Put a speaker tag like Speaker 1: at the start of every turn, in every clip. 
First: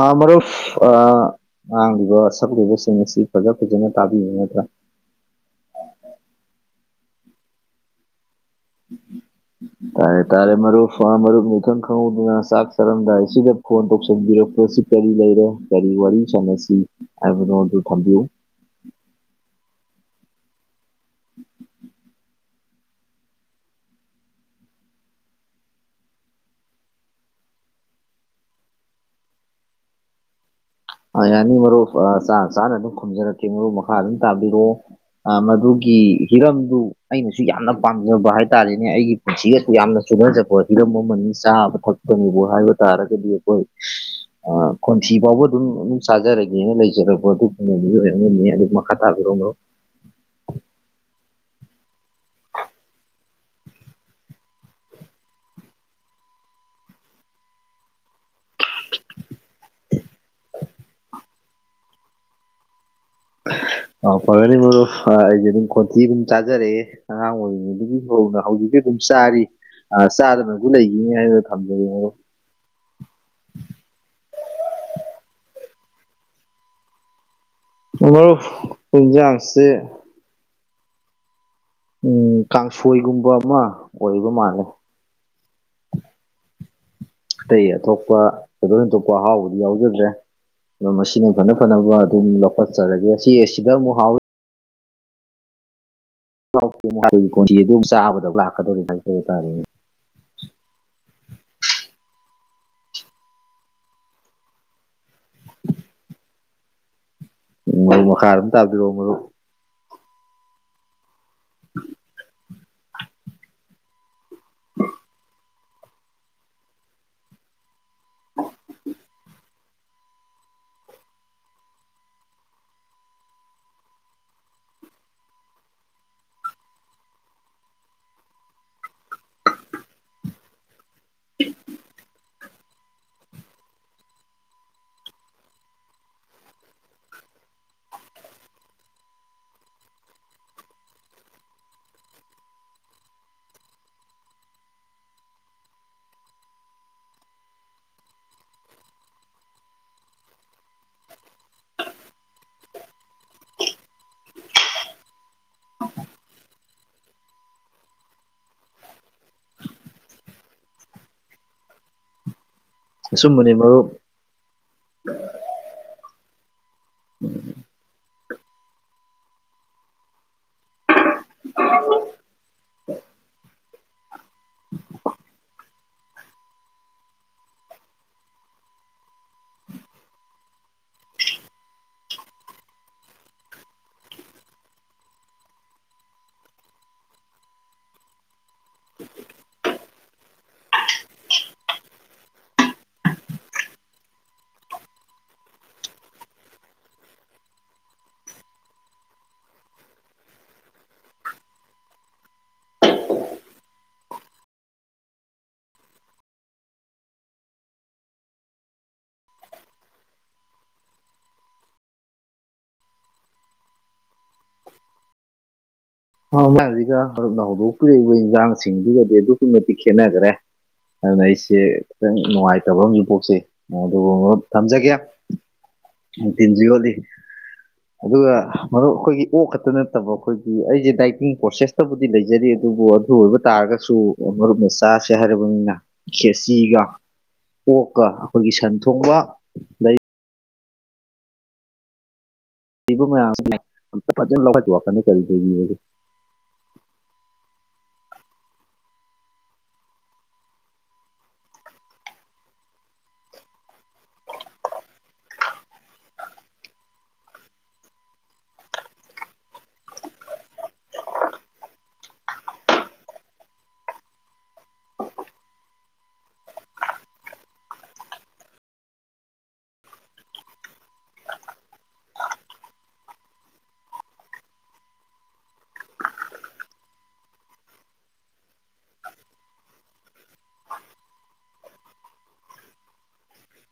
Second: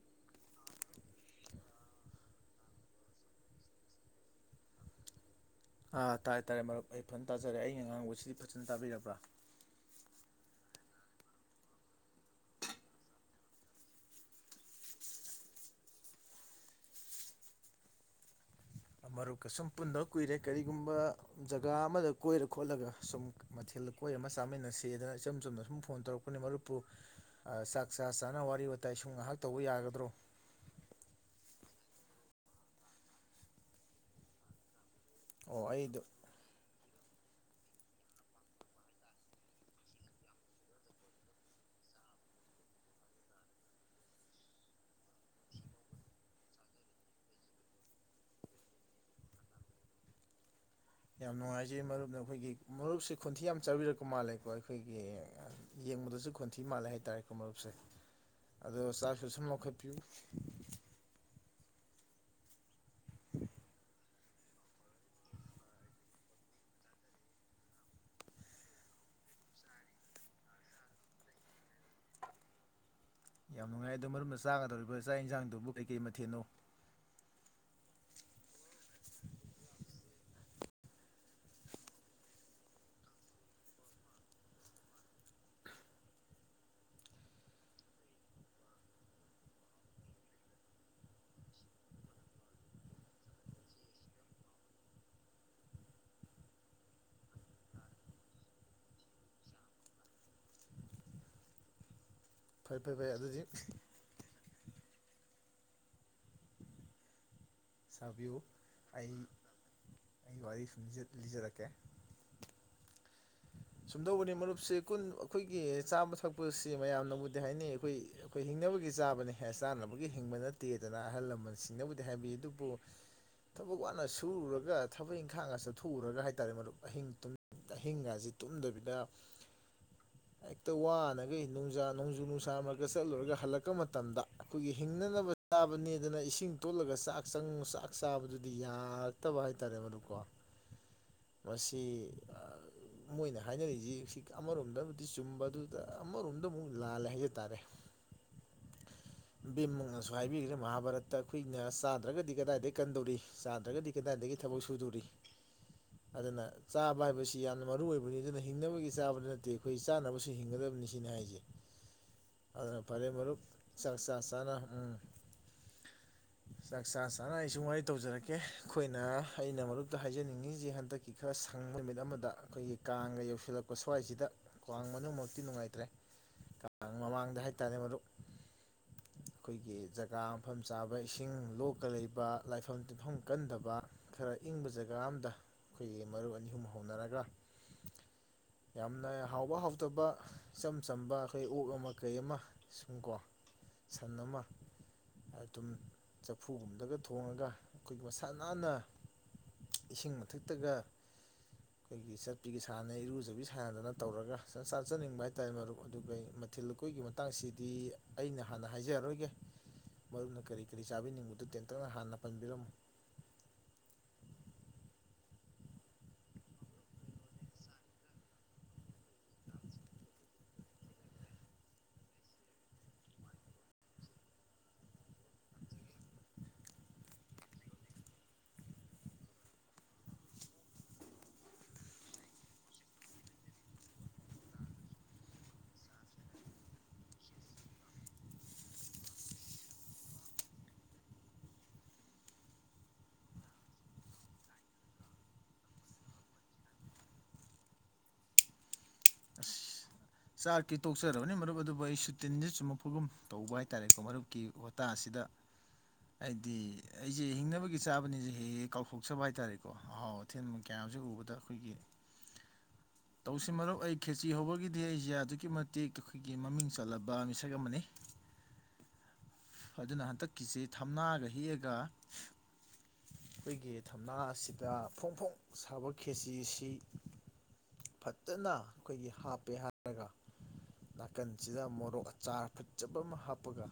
Speaker 1: ꯑꯥ ꯃꯔꯨꯞ ꯉꯥꯡꯂꯤꯕ ꯁꯛꯂꯤꯕꯁꯤꯡ ꯑꯁꯤ ꯐꯖ ꯐꯖꯅ ꯇꯥꯕꯤꯕ ꯅꯠꯇ꯭ꯔꯥ
Speaker 2: ꯑꯥ ꯇꯥꯔꯦ ꯇꯥꯔꯦ ꯃꯔꯨꯞ ꯑꯩ ꯐꯅ ꯇꯥꯖꯔꯦ ꯑꯩꯩꯅ ꯉꯥꯡꯕꯁꯤꯗꯤ ꯐꯖꯅ ꯇꯥꯕꯤꯔꯕ꯭ꯔꯥ
Speaker 1: ꯇꯥꯔꯦ ꯇꯥꯔꯦ ꯃꯔꯨꯞꯅ ꯢꯈꯪ ꯈꯪꯍꯧꯗꯅ ꯆꯥꯛ ꯆꯥꯔꯝꯗꯥꯢꯁꯤꯗ ꯐꯣꯟ ꯇꯧꯁꯤꯟꯕꯤꯔꯛꯄꯁꯤꯕꯨ ꯀꯔꯤ ꯂꯩꯔꯦ ꯀꯔꯤ ꯋꯥꯔꯤ ꯁꯥꯟꯅꯁꯤ ꯍꯥꯏꯕꯗꯣ ꯑꯗꯨ ꯊꯝꯕꯤꯌꯨ
Speaker 2: ꯃꯔꯨꯞꯀ ꯁꯨꯝ ꯄꯨꯟꯗꯕ ꯀꯨꯏꯔꯦ ꯀꯔꯤꯒꯨꯝꯕ ꯖꯒꯥ ꯑꯃꯗ ꯀꯣꯏꯔ ꯈꯣꯠꯂꯒ ꯁꯨꯝ ꯃꯊꯦꯜꯗ ꯀꯣꯏꯔ ꯑꯃ ꯆꯥꯃꯤꯟꯅ ꯁꯗꯅ ꯏꯆꯝ ꯆꯨꯝꯅ ꯁꯨꯝ ꯐꯣꯟ ꯇꯧꯔꯛꯄꯅꯤ ꯃꯔꯨꯞꯄꯨ ꯆꯥꯛ ꯆꯥ ꯆꯥꯅ ꯋꯥꯔꯤ ꯋꯥꯇꯥꯏ ꯁꯨꯝ ꯉꯥꯏꯍꯥꯛ ꯇꯧꯕ ꯌꯥꯒꯗ꯭ꯔꯣ
Speaker 1: ꯌꯥꯅꯤ ꯃꯔꯨꯞ ꯆꯅꯥ ꯆꯥꯅ ꯑꯗꯨꯝ ꯈꯨꯝꯖꯔꯛꯀꯦ ꯃꯔꯨꯞ ꯃꯈꯥ ꯑꯗꯨꯝ ꯇꯥꯕꯤꯔꯛꯑꯣ ꯑ
Speaker 2: ꯑꯣ
Speaker 1: ꯃꯗꯨꯒꯤ
Speaker 2: ꯑꯩꯗꯣ
Speaker 1: ꯍꯤꯔꯝꯗꯨ ꯑꯩꯅꯁꯨ ꯌꯥꯝꯅ ꯄꯥꯝꯖꯕ ꯍꯥꯏꯇꯥꯥꯔꯦꯅꯦ ꯑꯩꯒꯤ ꯄꯨꯟꯁꯤꯒꯁꯨ ꯌꯥꯝꯅ ꯆꯨꯅꯖꯕ ꯍꯤꯔꯝ ꯑꯃꯅꯤ ꯆꯥꯕ ꯊꯛꯄꯅꯤꯕꯨ ꯍꯥꯏꯕ ꯇꯥꯔꯒꯗꯤ ꯑꯩꯈꯣꯏ ꯈꯣꯟꯊꯤ ꯐꯥꯎꯕ ꯑꯗꯨꯝ ꯑꯗꯨꯝ ꯆꯥꯖꯔꯒꯦꯅ ꯂꯩꯖꯔꯛꯄꯣ ꯑꯗꯨꯒꯨꯝꯕ ꯃꯤꯑꯣꯢ ꯑꯃꯅꯤ ꯑꯗꯨ ꯃꯈꯥ ꯇꯥꯕꯤꯔꯛꯑꯣ ꯃꯔꯨꯞ
Speaker 2: ꯌꯥꯝ ꯅꯨꯡꯉꯥꯏꯖꯩ ꯃꯔꯨꯞꯅ ꯑꯩꯈꯣꯏꯒꯤ ꯃꯔꯨꯞꯁꯦ ꯈꯣꯟꯊꯤ ꯌꯥꯝ ꯆꯥꯕꯤꯔꯛꯄ ꯃꯥꯜꯂꯦꯀꯣ ꯑꯩꯈꯣꯏꯒꯤ ꯌꯦꯡꯕꯗꯁꯨ ꯈꯣꯟꯊꯤ ꯃꯥꯜꯂꯦ ꯍꯥꯏꯇꯥꯔꯦꯀꯣ ꯃꯔꯨꯞꯁꯦ ꯑꯗꯣ ꯆꯥꯛꯁꯨ ꯁꯨꯝ ꯂꯧꯈꯠꯄꯤꯌꯨ
Speaker 1: ꯑꯥꯎ ꯐꯒꯅꯤ ꯃꯔꯨꯞ ꯑꯩꯁꯦ ꯑꯗꯨꯝ ꯈꯣꯟꯊꯤ ꯑꯗꯨꯝ ꯆꯥꯖꯔꯛꯑꯦ ꯑꯉꯥꯡ ꯑꯣꯏꯔꯤꯉꯩꯗꯒꯤ ꯍꯧꯅ ꯍꯧꯖꯤꯛꯁꯨ ꯑꯗꯨꯝ ꯆꯥꯔꯤ ꯑ ꯆꯥꯗꯅꯁꯨ ꯂꯩꯒꯅꯤ ꯍꯥꯏꯅ ꯊꯝꯖꯒꯦ ꯃꯔꯨꯞ
Speaker 2: ꯌꯥꯝ ꯅꯨꯡꯉꯥꯏ ꯑꯗꯣ ꯃꯔꯝ ꯆꯥꯒꯗꯧꯔꯤꯕ ꯆꯥꯛ ꯌꯦꯟꯁꯥꯡꯗꯨꯕꯨ ꯀꯩꯀꯩ ꯃꯊꯦꯠꯅꯣ
Speaker 1: ꯃꯔꯨꯞ ꯍꯦꯟꯖꯥꯡꯁꯦ ꯎꯝ ꯀꯥꯡꯁꯣꯏꯒꯨꯝꯕ ꯑꯃ ꯑꯣꯏꯕ ꯃꯥꯜꯂꯦ ꯑꯇꯩ ꯑꯇꯣꯞꯄ ꯊꯣꯏꯗꯣꯡ ꯍꯦꯟꯗꯣꯡꯄ ꯑꯍꯥꯎꯕꯗꯤ ꯌꯥꯎꯖꯗ꯭ꯔꯦ ꯑ ꯃꯁꯤꯅ ꯐꯅ ꯐꯅꯕ ꯑꯗꯨꯝ ꯂꯧꯈꯠꯆꯔꯒꯦ ꯑꯁꯤ ꯑꯁꯤꯗ ꯑꯃꯨꯛ ꯍꯥꯎ [inaudible] ꯑꯗꯨꯝ ꯆꯥꯕꯗ ꯂꯥꯛꯀꯗꯧꯔꯤꯕ ꯍꯥꯏꯖꯕ ꯇꯥꯔꯦꯅꯦ
Speaker 2: ꯐꯩ ꯐꯩ ꯐꯩ ꯑꯗꯨꯗꯤ
Speaker 1: ꯎꯝ ꯋꯥꯔꯤ ꯃꯈꯥ
Speaker 2: ꯁꯥꯕꯤꯌꯨ
Speaker 1: ꯑꯗꯨꯝ ꯇꯥꯕꯤꯔꯧ ꯃꯔꯨꯞ
Speaker 2: ꯑꯩ ꯋꯥꯔꯤ ꯁꯨꯝꯖꯤꯠ ꯂꯤꯖꯔꯛꯀꯦ ꯁꯨꯝꯗꯧꯕꯅꯤ ꯃꯔꯨꯞꯁꯦ ꯀꯨꯟ ꯑꯈꯣꯏꯒꯤ ꯆꯥꯃ ꯊꯛꯄꯁꯤ ꯃꯌꯥꯝꯅꯕꯨꯗꯤ ꯍꯥꯏꯅꯩ ꯈꯨꯏ ꯑꯈꯣꯏ ꯍꯤꯡꯅꯕꯒꯤ ꯆꯥꯕꯅꯦ ꯍ ꯆꯥꯅꯕꯒꯤ ꯍꯤꯡꯕ ꯅꯠꯇꯦꯗꯅ ꯑꯍꯜ ꯂꯃꯟꯁꯤꯡꯅꯕꯨꯗꯤ ꯍꯥꯏꯕꯤ ꯑꯗꯨꯕꯨ ꯊꯕꯛ ꯋꯥꯅ ꯁꯨꯔꯨꯔꯒ ꯊꯕꯛ ꯏꯪꯈꯥꯡꯒ ꯆꯠꯊꯣꯛꯎꯔꯒ ꯍꯥꯏꯇꯥꯔꯦ ꯃꯔꯨꯞ ꯑꯍꯤꯡ ꯇꯨꯝ ꯑꯍꯤꯡ ꯒꯖꯤ ꯇꯨꯝꯗꯕꯤꯗ ꯍꯦꯛꯇ ꯋꯥꯅꯒꯩ ꯅꯣꯡꯖꯥ ꯅꯣꯡꯖꯨ ꯅꯨꯡꯁꯥ ꯃ ꯆꯠꯂꯨꯔꯒ ꯍꯜꯂꯛꯄ ꯃꯇꯝꯗ ꯑꯈꯣꯏꯒꯤ ꯍꯤꯡꯅꯅꯕ ꯆꯥꯕꯅꯦꯗꯅ ꯏꯁꯤꯡ ꯇꯣꯠꯂꯒ ꯆꯥꯛ ꯆꯪ ꯆꯥꯛ ꯆꯥꯕꯗꯨꯗꯤ ꯌꯥꯔꯛꯇꯕ ꯍꯥꯏꯇꯥꯔꯦ ꯃꯗꯨꯀꯣ ꯃꯁꯤ ꯃꯣꯏꯅ ꯍꯥꯏꯅꯔꯤꯁꯤ ꯁꯤ ꯑꯃꯔꯣꯝꯗꯕꯨꯗꯤ ꯆꯨꯝꯕ ꯑꯗꯨꯗ ꯑꯃꯔꯣꯝꯗ ꯃꯨꯛ ꯂꯥꯜꯂꯦ ꯍꯥꯏꯖ ꯇꯥꯔꯦ [inaudible] ꯕꯤꯝꯃꯛꯅꯁꯨ ꯍꯥꯏꯕꯤꯒ꯭ꯔꯦ ꯃꯍꯥꯚꯥꯔꯠꯇ ꯑꯈꯣꯏꯅ ꯆꯥꯗ꯭ꯔꯒꯗꯤ ꯀꯗꯥꯏꯗꯩꯩ ꯀꯟꯗꯧꯔꯤ ꯆꯥꯗ꯭ꯔꯒꯗꯤ ꯀꯗꯥꯏꯗꯒꯤ ꯊꯕꯛ ꯁꯨꯗꯨꯔꯤ ꯑꯗꯨꯅ ꯆꯥꯕ ꯍꯥꯏꯕꯁꯤ ꯌꯥꯝꯅ ꯃꯔꯨ ꯑꯣꯏ ꯎꯔꯦ ꯑꯗꯨꯅ ꯍꯤꯡꯅꯕꯒꯤ ꯆꯥꯕ ꯅꯠꯇꯦ ꯑꯈꯣꯏ ꯆꯥꯅꯕꯁꯨ ꯍꯤꯡꯒꯗꯕꯅꯤ ꯁꯤꯅꯤ ꯍꯥꯏꯖꯦ ꯑꯗꯨꯅ ꯐꯔꯦ ꯃꯔꯨꯞ ꯆꯥꯛ ꯆꯥ ꯆꯥꯅ ꯎꯝ ꯆꯥꯛ ꯆꯥ ꯆꯥꯅ ꯑꯩ ꯁꯨꯝ ꯋꯥꯔꯤ ꯇꯧꯖꯔꯛꯀꯦ ꯑꯈꯣꯏꯅ ꯑꯩꯅ ꯃꯔꯨꯞꯇ ꯍꯥꯏꯖꯅꯤꯡꯉꯤꯖꯤ ꯍꯟꯗꯛ ꯈꯔ ꯁꯪꯕ ꯅꯨꯃꯤꯠ ꯑꯃꯗ ꯑꯈꯣꯏꯒꯤ ꯀꯥꯡꯒ ꯌꯧꯁꯤꯜꯂꯛꯄ ꯁ꯭ꯋꯥꯏꯁꯤꯗ ꯀꯥꯡ ꯃꯅꯨꯡꯃꯛꯇꯤ ꯅꯨꯡꯉꯥꯏꯇ꯭ꯔꯦ ꯀꯥꯡ ꯃꯃꯥꯡꯗ ꯍꯥꯏꯇꯥꯔꯦ ꯃꯔꯨꯞ ꯑꯈꯣꯏꯒꯤ ꯖꯒꯥ ꯃꯐꯝ ꯆꯥꯕ ꯏꯁꯤꯡ ꯂꯣꯛꯀ ꯂꯩꯕ ꯂꯥꯏꯐꯝ ꯇꯤꯟꯐꯝ ꯀꯟꯗꯕ ꯈꯔ ꯏꯪꯕ ꯖꯒꯥ ꯑꯃꯗ ꯈꯣꯏꯒꯤ ꯃꯔꯨꯞ ꯑꯅꯤ ꯑꯍꯨꯝ ꯍꯧꯅꯔꯒ ꯌꯥꯝꯅ ꯍꯥꯎꯕ ꯍꯥꯎꯇꯕ ꯏꯆꯝ ꯆꯝꯕ ꯑꯈꯣꯏ ꯑꯣꯛ ꯑꯃ ꯀꯩ ꯑꯃ ꯁꯨꯝꯀꯣ ꯁꯟ ꯑꯃ ꯑꯗꯨꯝ ꯆꯐꯨꯒꯨꯝꯗꯒ ꯊꯣꯡꯉꯒ ꯑꯩꯈꯣꯏꯒꯤ ꯃꯁꯥ ꯅꯥꯟꯅ ꯏꯁꯤꯡ ꯃꯊꯛꯇꯒ ꯑꯩꯈꯣꯏꯒꯤ ꯆꯠ ꯇꯤꯒꯤ ꯁꯥꯥꯟꯅꯩ ꯏꯔꯨꯖꯕꯤ ꯁꯥꯟꯅꯗꯅ ꯇꯧꯔꯒ ꯁ ꯆꯥꯖꯅꯤꯡꯕ ꯍꯥꯏꯇꯥꯔꯦ ꯃꯔꯨꯞ ꯑꯗꯨꯒꯤ ꯃ ꯊꯤꯜ ꯂꯨꯀꯣꯏꯒꯤ ꯃꯇꯥꯡꯁꯤꯗꯤ ꯑꯩꯅ ꯍꯥꯟꯅ ꯍꯥꯏꯖꯔꯔꯣꯏꯒꯦ ꯃꯔꯨꯞꯅ ꯀꯔꯤ ꯀꯔꯤ ꯆꯥꯕꯤꯅꯤꯡꯕꯗꯨ ꯇꯦꯟꯇꯛꯅ ꯍꯥꯟꯅ ꯄꯟꯕꯤꯔꯝꯃꯨ
Speaker 1: [unintelligible] ꯃꯔꯨꯞꯅ ꯍꯧꯗꯣꯄꯤꯔꯛꯏꯕ ꯏꯪꯖꯥꯡꯁꯤꯡꯗꯨꯒꯗꯤ ꯑꯗꯨꯛꯀꯤ ꯃꯇꯤꯛ ꯈꯦꯠꯅꯒ꯭ꯔꯦ ꯑꯗꯨꯅ ꯑꯩꯁꯦ ꯈꯤꯇꯪ ꯅꯨꯡꯉꯥꯏꯇꯕ ꯑꯃꯖꯨ ꯄꯣꯛꯆꯩ ꯑꯗꯨꯕꯨ ꯃꯔꯨꯞ ꯊꯝꯖꯒꯦ ꯇꯤꯟꯖꯨ ꯌꯣꯠꯂꯤ ꯑꯗꯨꯒ ꯃꯔꯨꯞ ꯑꯈꯣꯢꯒꯤ ꯑꯣꯛ ꯈꯇ ꯅꯠꯇꯕ ꯑꯈꯣꯏꯒꯤ ꯑꯩꯖꯦ ꯥꯗꯥꯏꯇꯤꯡ ꯄ꯭ꯔꯣꯁꯦꯁꯇꯕꯨꯗꯤ ꯂꯩꯖꯔꯤ ꯑꯗꯨꯕꯨ ꯑꯗꯨ ꯑꯣꯏꯕ ꯇꯥꯔꯒꯁꯨ ꯃꯔꯨꯞꯅ ꯆꯥꯁꯦ ꯍꯥꯏꯔꯕꯅꯤꯅ ꯈꯦꯆꯤꯒ ꯑꯣꯛꯀ ꯑꯈꯣꯏꯒꯤ ꯁꯟ ꯊꯣꯡꯕ ꯂꯩ ꯂꯩꯕ ꯃꯌꯥꯝꯁꯤ ꯑꯝꯇ ꯐꯖꯅ [inaudible] ꯀꯔꯤ ꯀꯔꯤ ꯂꯩꯒꯦ
Speaker 2: ꯑꯁ ꯆꯥꯛꯇꯤ ꯇꯣꯛꯆꯔꯕꯅꯤ ꯃꯔꯨꯞ ꯑꯗꯨꯕꯨ ꯑꯩꯁꯨ ꯇꯤꯟꯗꯤ ꯆꯨꯝꯃꯛꯐꯒꯨꯝ ꯇꯧꯕ ꯍꯥꯏꯇꯥꯔꯦꯀꯣ ꯃꯔꯨꯞꯀꯤ ꯋꯥ ꯇꯥꯁꯤꯗ ꯍꯥꯏꯗꯤ ꯑꯩꯖꯦ ꯍꯤꯡꯅꯕꯒꯤ ꯆꯥꯕꯅꯤꯖꯦ ꯍꯦ ꯍꯦꯛ ꯀꯥꯎꯊꯣꯛꯆꯕ ꯍꯥꯏꯇꯥꯔꯦꯀꯣ ꯑꯍꯥꯎ ꯊꯦꯟ ꯀꯌꯥꯝꯁꯦ ꯎꯕꯗ ꯈꯣꯏꯒꯤ
Speaker 1: [inaudible]
Speaker 2: ꯇꯧꯁꯤ ꯃꯔꯨꯞ ꯑꯩ ꯈꯦꯆꯤ ꯍꯧꯕꯒꯤ ꯗꯤ ꯑꯩꯖꯦ ꯑꯗꯨꯛꯀꯤ ꯃꯇꯤꯛ ꯑꯩꯈꯣꯏꯒꯤ ꯃꯃꯤꯡ ꯆꯠꯂꯕ ꯃꯤꯁꯛ ꯑꯃꯅꯤ꯫ ꯑꯗꯨꯅ ꯍꯟꯗꯛꯀꯤꯁꯤ ꯊꯝꯅꯥꯒ ꯍꯦꯛꯑꯒ ꯑꯩꯈꯣꯏꯒꯤ ꯊꯝꯅꯥ ꯁꯤꯗ ꯐꯣꯡ ꯐꯣꯡ ꯁꯥꯕ ꯈꯦꯆꯤ ꯁꯤ ꯐꯖꯅ ꯑꯩꯈꯣꯏꯒꯤ ꯍꯥꯞꯄꯦ ꯍꯥꯏ ꯔꯒ ꯅꯥꯀꯟꯁꯤꯗ ꯃꯣꯔꯣꯛ ꯑꯆꯥꯔ ꯐꯠꯖꯕ ꯑꯃ ꯍꯥꯞꯄꯒ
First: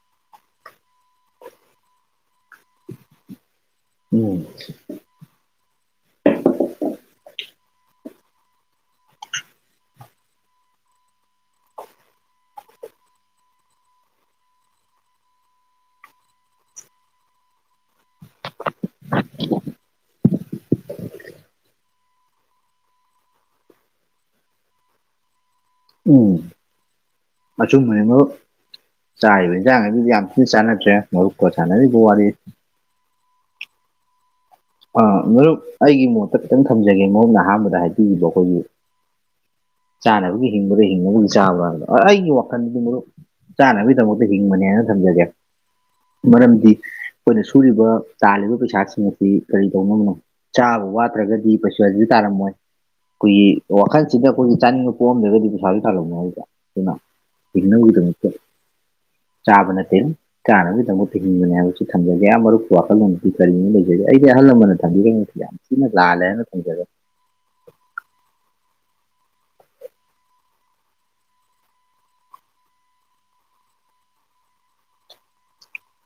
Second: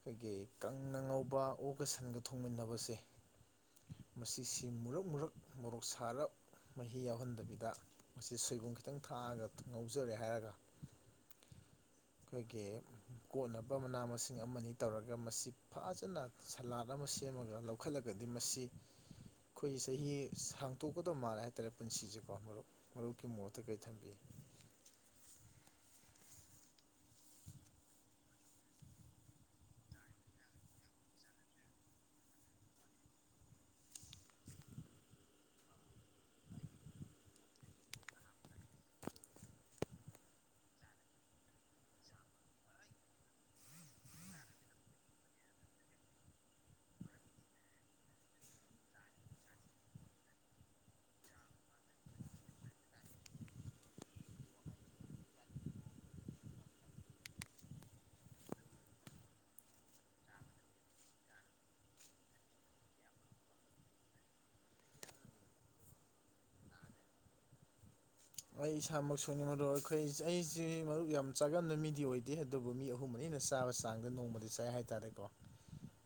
Speaker 2: ꯈꯣꯏꯒꯤ ꯀꯪꯅ ꯉꯧꯕ ꯑꯣꯛꯒ ꯁꯟꯒ ꯊꯣꯡꯃꯤꯟꯅꯕꯁꯦ꯫
Speaker 1: ꯎꯝ
Speaker 2: ꯃꯁꯤꯁꯤ ꯃꯨꯔꯛ ꯃꯨꯔꯛ꯫ ꯃꯣꯔꯣꯛ ꯁꯥꯔꯞ ꯃꯍꯤ ꯌꯥꯎꯍꯟꯗꯕꯤꯗ ꯃꯁꯤ ꯁꯣꯏꯕꯨꯝ ꯈꯤꯇꯪ ꯊꯥꯛꯑꯒ꯫ ꯉꯧꯖꯔꯦ ꯍꯥꯏꯔꯒ ꯑꯩꯈꯣꯏꯒꯤ꯫ ꯀꯣꯟꯅꯕ ꯃꯅꯥ ꯃꯁꯤꯡ ꯑꯃꯅꯤ ꯇꯧꯔꯒ ꯃꯁꯤ ꯐꯖꯅ ꯁꯂꯥꯠ ꯑꯃ ꯁꯦꯝꯃꯒ ꯂꯧ ꯈꯠꯂꯒꯗꯤ ꯃꯁꯤ ꯈꯣꯏ ꯆꯍꯤ ꯁꯥꯡꯇꯣꯛꯀꯗꯕ ꯃꯥꯜꯂꯦ ꯍꯥꯏꯇꯥꯔꯦ ꯄꯨꯟꯁꯤꯁꯦꯀꯣ ꯃꯔꯨꯞ꯫ ꯃꯔꯨꯞꯀꯤ ꯃꯣꯠꯇ ꯀꯩ ꯊꯝꯒꯦ꯫
Speaker 1: ꯎꯝ ꯑꯆꯨꯝꯕꯅꯦ ꯃꯔꯨꯞ꯫ ꯆꯥꯔꯤꯕ ꯍꯦꯟꯁꯥꯡ ꯌꯥꯝ ꯊꯤꯅ ꯆꯥꯅꯗ꯭ꯔꯦ ꯃꯔꯨꯞꯀ ꯁꯥꯟꯅꯔꯤꯕ ꯋꯥꯔꯤ
Speaker 2: [inaudible]
Speaker 1: ꯑ ꯃꯔꯨꯞ ꯑꯩꯒꯤ ꯃꯣꯠꯇ ꯈꯤꯇꯪ ꯊꯝꯖꯒꯦ ꯃꯔꯨꯞꯅ ꯑꯍꯥꯟꯕꯗ ꯍꯥꯏꯕꯤꯈꯤꯕ ꯑꯈꯣꯏꯒꯤ ꯆꯥꯅꯕꯒꯤ ꯍꯤꯡꯕ꯭ꯔꯥ ꯍꯤꯡꯅꯕꯒꯤ ꯆꯥꯕ꯭ꯔꯥ ꯍꯥꯏꯕ ꯑꯩꯒꯤ ꯋꯥꯈꯟꯗꯗꯤ ꯃꯔꯨꯞ꯫ ꯆꯥꯅꯕꯒꯤꯗꯃꯛꯇ ꯍꯤꯡꯕꯅꯦ ꯍꯥꯏꯅ ꯊꯝꯖꯒꯦ ꯃꯔꯝꯗꯤ꯫ ꯑꯩꯈꯣꯏꯅ ꯁꯨꯔꯤꯕ ꯇꯥꯜꯂꯤꯕ ꯄꯩꯁꯥꯁꯤꯡ ꯁꯤ ꯀꯔꯤ ꯇꯧꯅꯕꯅꯣ ꯆꯥꯕ ꯋꯥꯠꯇ꯭ꯔꯒꯗꯤ ꯄꯩꯁꯥ ꯁꯥꯖ ꯇꯥꯂꯝꯃꯣꯏ ꯈꯣꯏꯒꯤ ꯋꯥꯈꯜꯁꯤꯗ ꯑꯩꯈꯣꯏ ꯆꯥꯅꯤꯡꯕ ꯄꯣꯛꯑꯝꯗ꯭ꯔꯒꯗꯤ ꯄꯩꯁꯥꯁꯨ ꯇꯥꯜꯂꯝꯃꯣꯢ ꯑꯗꯨꯅ ꯍꯤꯡꯅꯕꯒꯤꯗꯃꯛꯇ ꯆꯥꯕ ꯅꯠꯇꯦ꯫ ꯆꯥꯅꯕꯒꯤꯗꯃꯛꯇ ꯍꯤꯡꯕꯅꯤ ꯍꯥꯏꯕꯁꯤ ꯊꯝꯖꯒꯦ ꯃꯔꯨꯞꯒꯤ ꯋꯥꯈꯜꯂꯣꯟꯗꯗꯤ ꯀꯔꯤꯅꯤ ꯂꯩꯖꯩ ꯑꯩꯗꯤ ꯑꯍꯥꯜ ꯂꯥꯃꯟꯅ ꯊꯝꯕꯤꯔꯤ ꯁꯤꯅ ꯂꯥꯟꯂꯦ ꯍꯥꯢꯅ ꯊꯝꯖꯒꯦ꯫
Speaker 2: ꯑꯩ ꯏꯁꯥꯃꯛ ꯁꯨꯅꯤ ꯃꯗꯣ ꯑꯩꯈꯣꯏ ꯑꯩꯁꯤ ꯃꯔꯨꯞ ꯌꯥꯝ ꯆꯥꯒꯟꯕ ꯃꯤꯗꯤ ꯑꯣꯏꯗꯦ ꯑꯗꯨꯕꯨ ꯃꯤ ꯑꯍꯨꯝ ꯃꯅꯤꯅ ꯆꯥꯕ ꯆꯥꯡꯗ ꯅꯣꯡꯃꯗꯤ ꯆꯥꯏ ꯍꯥꯏꯇꯥꯔꯦꯀꯣ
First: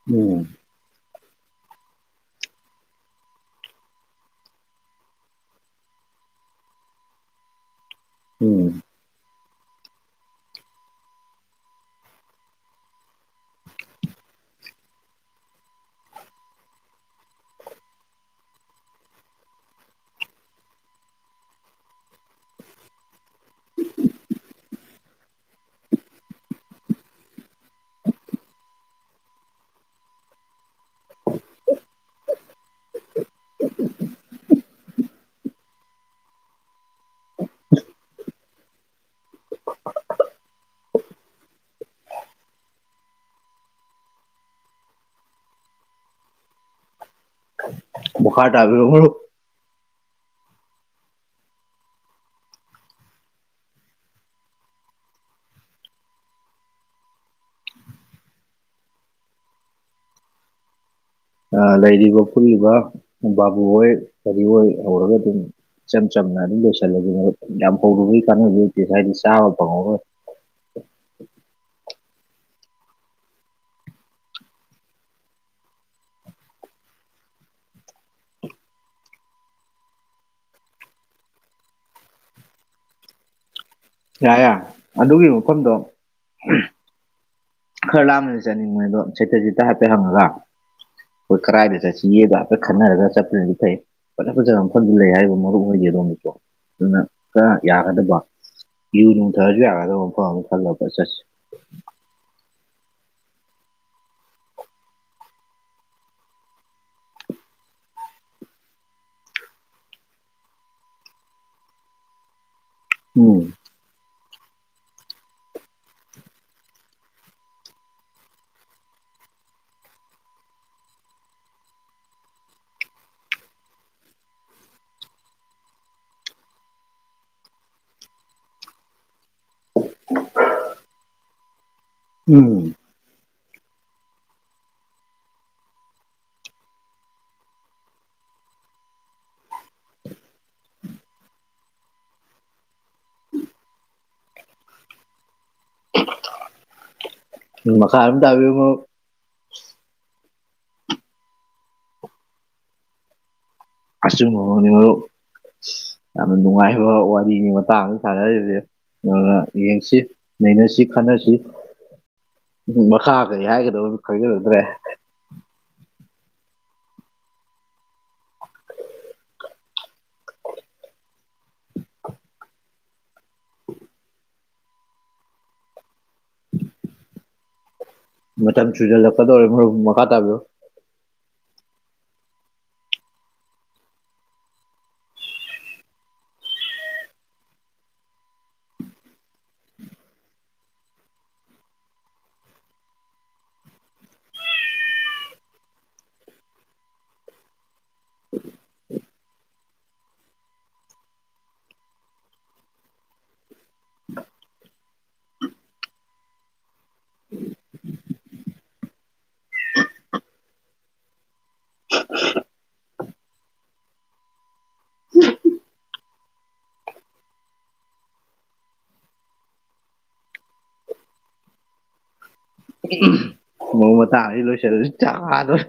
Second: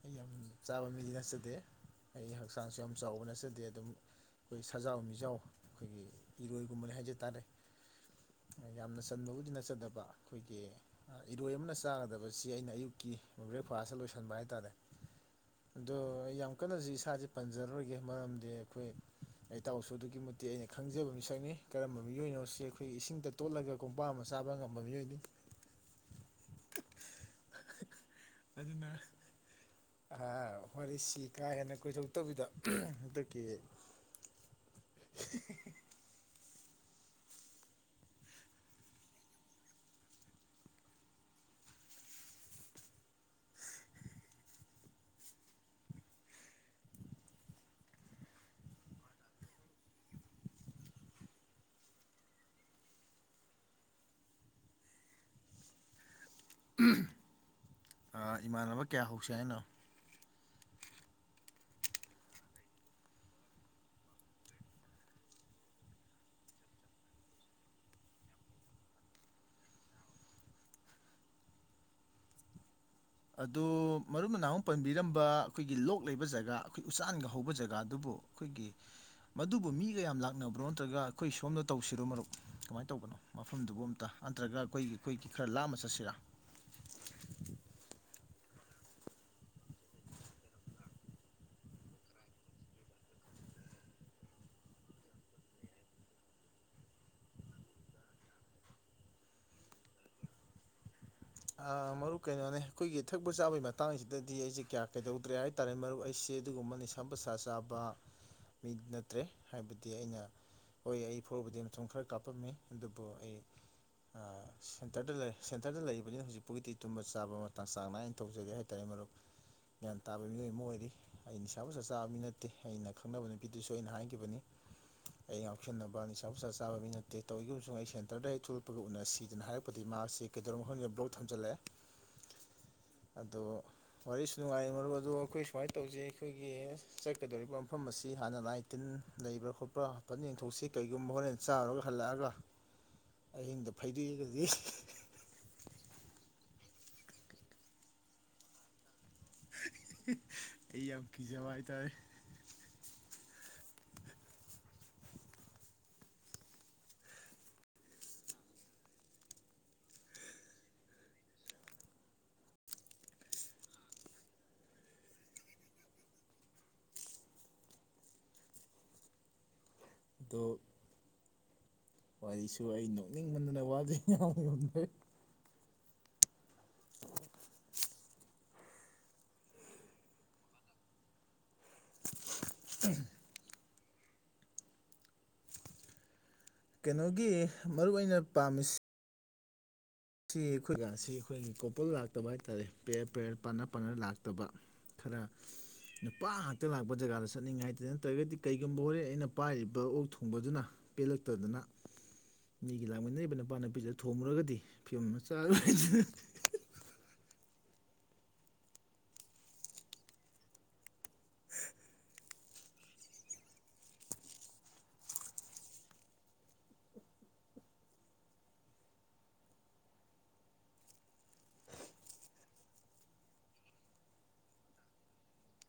Speaker 2: ꯑꯩ ꯌꯥꯝ
Speaker 1: ꯎꯝ
Speaker 2: ꯆꯥꯕ ꯃꯤꯗꯤ ꯅꯠꯆꯗꯦ ꯑꯩꯒꯤ ꯍꯛꯆꯥꯡꯁꯨ ꯌꯥꯝ ꯆꯥꯎꯕ ꯅꯠꯆꯗꯦ ꯑꯗꯨꯝ ꯈꯣꯏ ꯁꯖꯥꯎ ꯃꯤꯖꯥꯎ ꯑꯩꯈꯣꯏꯒꯤ ꯏꯔꯣꯏꯒꯨꯝꯕꯅꯤ ꯍꯥꯏꯖ ꯇꯥꯔꯦ
Speaker 1: ꯎꯝ
Speaker 2: ꯌꯥꯝꯅ ꯆꯟꯕꯕꯨꯗꯤ ꯅꯠꯆꯗꯕ ꯑꯩꯈꯣꯏꯒꯤ꯫ ꯏꯔꯣꯏ ꯑꯃꯅ ꯆꯥꯒꯗꯕꯁꯤ ꯑꯩꯅ ꯑꯌꯨꯛꯀꯤ ꯕ꯭ꯔꯦꯛꯐꯥꯁꯇ ꯂꯣꯏꯁꯟꯕ ꯍꯥꯏ ꯇꯥꯔꯦ꯫ ꯑꯗꯣ ꯌꯥꯝ ꯀꯟꯅꯁꯨ ꯏꯁꯥꯁꯦ ꯄꯟꯖꯔꯣꯏꯒꯦ ꯃꯔꯝꯗꯤ ꯑꯩꯈꯣꯏ꯫ ꯑꯩ ꯢꯇꯥꯎꯁꯨ ꯑꯗꯨꯛꯀꯤ ꯃꯇꯤꯛ ꯑꯩꯅ ꯈꯪꯖꯕ ꯃꯤꯁꯛꯅꯤ ꯀꯔꯝꯕ ꯃꯤꯑꯣꯏꯅꯣꯁꯦ ꯑꯩꯈꯣꯏ ꯏꯁꯤꯡꯗ ꯇꯣꯠꯂꯒ ꯀꯣꯝꯄꯥꯛ ꯑꯃ ꯆꯥꯕ ꯉꯝꯕ ꯃꯤꯑꯣꯏꯅꯤ꯫ ꯑꯗꯨꯅ ꯑ ꯋꯥꯔꯤꯁꯤ ꯀꯥ ꯍꯦꯟꯅ ꯀꯣꯏꯊꯣꯛꯇꯕꯤꯗ ꯍꯟꯗꯛꯀꯤ [inaudible]
Speaker 1: ꯃꯈꯥ ꯇꯕꯤꯔꯛꯎꯨ ꯃꯔꯨꯞ꯫
Speaker 2: ꯑꯥ ꯏꯃꯥꯟꯅꯕ ꯀꯌꯥ ꯍꯧꯁꯤ ꯍꯥꯏꯅꯣ꯫
Speaker 1: ꯂꯩꯔꯤꯕ ꯐꯨꯂꯤꯕ ꯕꯥꯕꯨꯍꯣꯏ ꯀꯔꯤ ꯍꯣꯏ ꯍꯧꯔꯒ ꯑꯗꯨꯝ ꯏꯆꯝ ꯆꯝꯅ ꯑꯗꯨꯝ ꯂꯣꯏꯁꯤꯜꯂꯒꯦ ꯃꯔꯨꯞ ꯌꯥꯝ ꯍꯧꯔꯨꯕꯒꯤ ꯀꯥꯟꯅꯕ ꯍꯥꯏꯗꯤ ꯆꯥꯕ ꯐꯪꯍꯧꯔꯣꯢ꯫
Speaker 2: ꯑꯗꯣ ꯃꯔꯨꯞꯅ ꯅꯥꯍꯥꯃꯨꯛ ꯄꯟꯕꯤꯔꯝꯕ ꯑꯈꯣꯏꯒꯤ ꯂꯣꯛ ꯂꯩꯕ ꯖꯒꯥ ꯑꯈꯣꯏ ꯎꯆꯥꯟꯒ ꯍꯧꯕ ꯖꯒꯥꯗꯨꯕꯨ꯫ ꯑꯩꯈꯣꯏꯒꯤ꯫ ꯃꯗꯨꯕꯨ ꯃꯤꯒ ꯌꯥꯝ ꯂꯥꯛꯅꯕ꯭ꯔꯣ ꯅꯠꯇ꯭ꯔꯒ ꯑꯩꯈꯣꯏ ꯁꯣꯝꯅ ꯇꯧꯁꯤꯔꯣ ꯃꯔꯨꯞ ꯀꯃꯥꯏꯅ ꯇꯧꯕꯅꯣ ꯃꯐꯝꯗꯨꯕꯨ
Speaker 1: ꯌꯥꯏ ꯌꯥꯏ
Speaker 2: ꯅꯠꯇ꯭ꯔꯒ ꯑꯈꯣꯏꯒꯤ ꯑꯈꯣꯏꯒꯤ
Speaker 1: ꯑꯗꯨꯒꯤ
Speaker 2: ꯈꯔ
Speaker 1: ꯃꯐꯝꯗꯣ
Speaker 2: ꯂꯥꯝꯅ ꯆꯠꯁꯤꯔꯥ꯫
Speaker 1: ꯈꯔ ꯂꯥꯞꯅ ꯆꯠꯅꯤꯡꯕꯅꯤ ꯑꯗꯣ ꯁꯦꯇꯔꯖꯤꯠꯇ ꯍꯥꯏꯐꯦꯠ ꯍꯪꯉꯒ ꯑꯩꯈꯣꯏ ꯀꯔꯥꯏꯗ ꯆꯠꯁꯤꯒꯦꯗꯣ ꯑꯝ ꯈꯟꯅꯔꯒ ꯆꯠꯄꯅꯗꯤ ꯐꯩ꯫ ꯐꯖ ꯐꯖꯕ ꯃꯐꯝꯒꯤ ꯂꯩ ꯍꯥꯏꯔꯤꯕ ꯃꯔꯨꯞ ꯑꯣꯏꯒꯤ ꯑꯗꯣꯝꯒꯤꯀꯣ ꯑꯗꯨꯅ ꯈꯔ ꯌꯥꯒꯗꯕ꯫ ꯌꯨ ꯅꯣꯡ ꯊꯥꯛꯑꯁꯨ ꯌꯥꯒꯗꯕ ꯃꯐꯝ ꯑꯃ ꯈꯜꯂꯒ ꯐꯖꯟ ꯆꯠꯁꯦ꯫
Speaker 2: ꯃꯔꯨꯞ ꯀꯩꯅꯣꯅꯦ ꯑꯩꯈꯣꯏꯒꯤ ꯊꯛꯄ ꯆꯥꯕꯒꯤ ꯃꯇꯥꯡꯁꯤꯗꯗꯤ ꯑꯩꯁꯦ ꯀꯌꯥ ꯀꯩꯗꯧꯗ꯭ꯔꯦ ꯍꯥꯏ꯫ ꯇꯔꯥꯏ ꯃꯔꯨꯞ ꯑꯩꯁꯦ ꯑꯗꯨꯒꯨꯝꯕ ꯅꯤꯁ ꯄꯣꯠꯁꯥ ꯆꯥꯕ꯫ ꯃꯤ ꯅꯠꯇ꯭ꯔꯦ ꯍꯥꯏꯕꯗꯤ ꯑꯩꯅ ꯍꯣꯏ ꯑꯩ ꯐꯨꯔꯕꯨꯗꯤ ꯃꯇꯝ ꯈꯔ ꯀꯥꯞꯄꯝꯃꯤ꯫ ꯑꯗꯨꯕꯨ ꯑꯩ
Speaker 1: ꯎꯝ
Speaker 2: ꯁꯦꯟꯇꯔꯗ ꯁꯦꯟꯇꯔꯗ ꯂꯩ꯫ ꯄꯨꯗꯤ ꯍꯧꯖꯤꯛ ꯄꯥꯎꯒꯤꯗꯤ ꯇꯨꯝꯕ ꯆꯥꯕ ꯃꯇꯥꯡ ꯆꯥꯡ ꯅꯥꯏꯅ ꯊꯧꯖꯒꯦ ꯍꯥꯏꯇꯥꯔꯦ ꯃꯔꯨꯞ꯫ ꯒ꯭ꯌꯥꯟ ꯇꯥꯕ ꯃꯤꯑꯣꯏ ꯑꯃ ꯑꯣꯏꯔꯤ ꯑꯩ ꯅꯤꯁꯥ ꯁꯥ ꯆꯥꯕ ꯃꯤ ꯅꯠꯇꯦ ꯑꯩꯅ ꯈꯪꯅꯕ ꯅꯨꯄꯤꯗꯨꯁꯨ ꯑꯩꯅ ꯍꯥꯏꯈꯤꯕꯅꯤ꯫ ꯑꯩ ꯉꯥꯎꯁꯟꯅꯕ ꯅꯤꯁꯥ ꯄꯨꯁꯥ ꯆꯥꯕ ꯃꯤ ꯅꯠꯇꯦ ꯇꯧꯈꯤꯕ ꯑꯩ ꯁꯦꯟꯇꯔꯗꯩ ꯊꯣꯛꯂꯛꯄꯒ ꯎꯅꯁꯤ꯫ ꯑꯗꯨꯅ ꯍꯥꯏꯔꯛꯄꯗꯤ ꯃꯍꯥꯛꯁꯤ ꯀꯩꯗꯧꯔꯝꯅꯣ ꯈꯪꯗꯦ ꯕ꯭ꯂꯣꯛ ꯊꯝꯖꯤꯜꯂꯛꯑꯦ꯫
Speaker 1: ꯎꯝ꯫
Speaker 2: ꯑꯗꯣ꯫ ꯋꯥꯔꯤꯁꯨ ꯅꯨꯡꯉꯥꯏꯔꯤ ꯃꯔꯨꯞ ꯑꯗꯣ ꯑꯩꯈꯣꯏ ꯁꯨꯃꯥꯏꯅ ꯇꯧꯖꯤ ꯑꯩꯈꯣꯏꯒꯤ ꯆꯠꯀꯗꯧꯔꯤꯕ ꯃꯐꯝ ꯑꯁꯤ ꯍꯥꯟꯅ ꯂꯥꯏ꯫ ꯇꯤꯟ ꯂꯩꯕ꯭ꯔꯥ ꯈꯣꯠꯄ꯭ꯔꯥ ꯐꯖꯟ ꯌꯦꯡꯊꯣꯛꯁꯤ ꯀꯩꯒꯨꯝꯕ ꯍꯣꯔꯦꯟ ꯆꯥꯔꯨꯔꯒ ꯍꯜꯂꯛꯑꯒ꯫ ꯑꯍꯤꯡꯗ ꯐꯩꯗꯦꯛꯑꯗꯤ
Speaker 1: ꯃꯈꯥ ꯑꯗꯨꯝ ꯇꯕꯤꯌꯨ ꯃꯔꯨꯞ꯫
Speaker 2: ꯑꯩ ꯌꯥꯝ ꯀꯤꯖꯕ ꯍꯥꯏꯇꯥꯔꯦ꯫
Speaker 1: ꯑꯆꯨꯝꯕ ꯃꯛꯅꯤ ꯃꯔꯨꯞ ꯌꯥꯝꯅ ꯅꯨꯡꯉꯥꯏꯕ ꯋꯥꯔꯤꯅꯤ ꯃꯇꯥꯡꯗ ꯁꯤꯗ ꯁꯥꯟꯅꯔꯤꯁꯤ ꯑꯗꯨꯅ ꯌꯦꯡꯁꯤ ꯅꯩꯅꯁꯤ ꯈꯟꯅꯁꯤ꯫ ꯃꯈꯥ ꯀꯔꯤ ꯍꯥꯏꯒꯗꯕꯅꯣ ꯈꯪꯖꯤꯜꯂꯛꯇ꯭ꯔꯦ꯫
Speaker 2: ꯑꯗꯣ꯫ ꯋꯥꯔꯤꯁꯨ ꯑꯩ ꯅꯣꯛꯅꯤꯡꯃꯟꯗꯅ ꯋꯥꯔꯤ ꯉꯥꯡ ꯉꯝꯗ꯭ꯔꯦ [inaudible]
Speaker 1: ꯃꯇꯝ ꯆꯨꯖꯜꯂꯛꯀꯗꯧꯔꯦ ꯃꯔꯨꯞ ꯃꯈꯥ ꯇꯥꯕꯤꯔꯛꯑꯣ꯫
Speaker 2: ꯀꯩꯅꯣꯒꯤ ꯃꯔꯨꯞ ꯑꯩꯅ ꯄꯥꯝꯃꯤꯁꯤ꯫ ꯁꯤ ꯑꯩꯈꯣꯏꯒꯁꯤ ꯑꯩꯈꯣꯏꯒꯤ ꯀꯣꯄꯜ ꯂꯥꯛꯇꯕ ꯍꯥꯏꯇꯥꯔꯦ ꯄꯦꯔ ꯄꯦꯔ ꯄꯥꯠꯅꯦꯄꯥꯠꯅꯔ ꯂꯥꯛꯇꯕ꯫ ꯈꯔ꯫ ꯅꯨꯄꯥ ꯉꯥꯛꯇ ꯂꯥꯛꯄ ꯖꯒꯥꯗ ꯆꯠꯅꯤꯡꯉꯥꯏ ꯍꯥꯏꯇꯤ ꯅꯠꯇ꯭ꯔꯒꯗꯤ ꯀꯩꯒꯨꯝꯕ ꯍꯣꯔꯦꯟ ꯑꯩꯅ ꯄꯥꯏꯔꯤꯕ ꯑꯣꯛ ꯊꯣꯡꯕꯗꯨꯅ꯫ ꯄꯦꯜꯂꯛꯇꯗꯅ ꯃꯤꯒꯤ ꯂꯥꯡꯃꯤꯟꯅꯔꯤꯕ ꯅꯨꯄꯥ ꯅꯨꯄꯤꯗꯨꯗ ꯊꯣꯝꯃꯨꯔꯒꯗꯤ꯫ ꯐꯤꯕꯝ ꯑꯃ ꯆꯥꯔꯣꯢ
Speaker 1: ꯃꯇꯥꯡ ꯑꯁꯤꯗ ꯂꯣꯢꯁꯤꯜꯂꯁꯤ ꯆꯥꯛ ꯍꯥꯗꯧꯔꯦ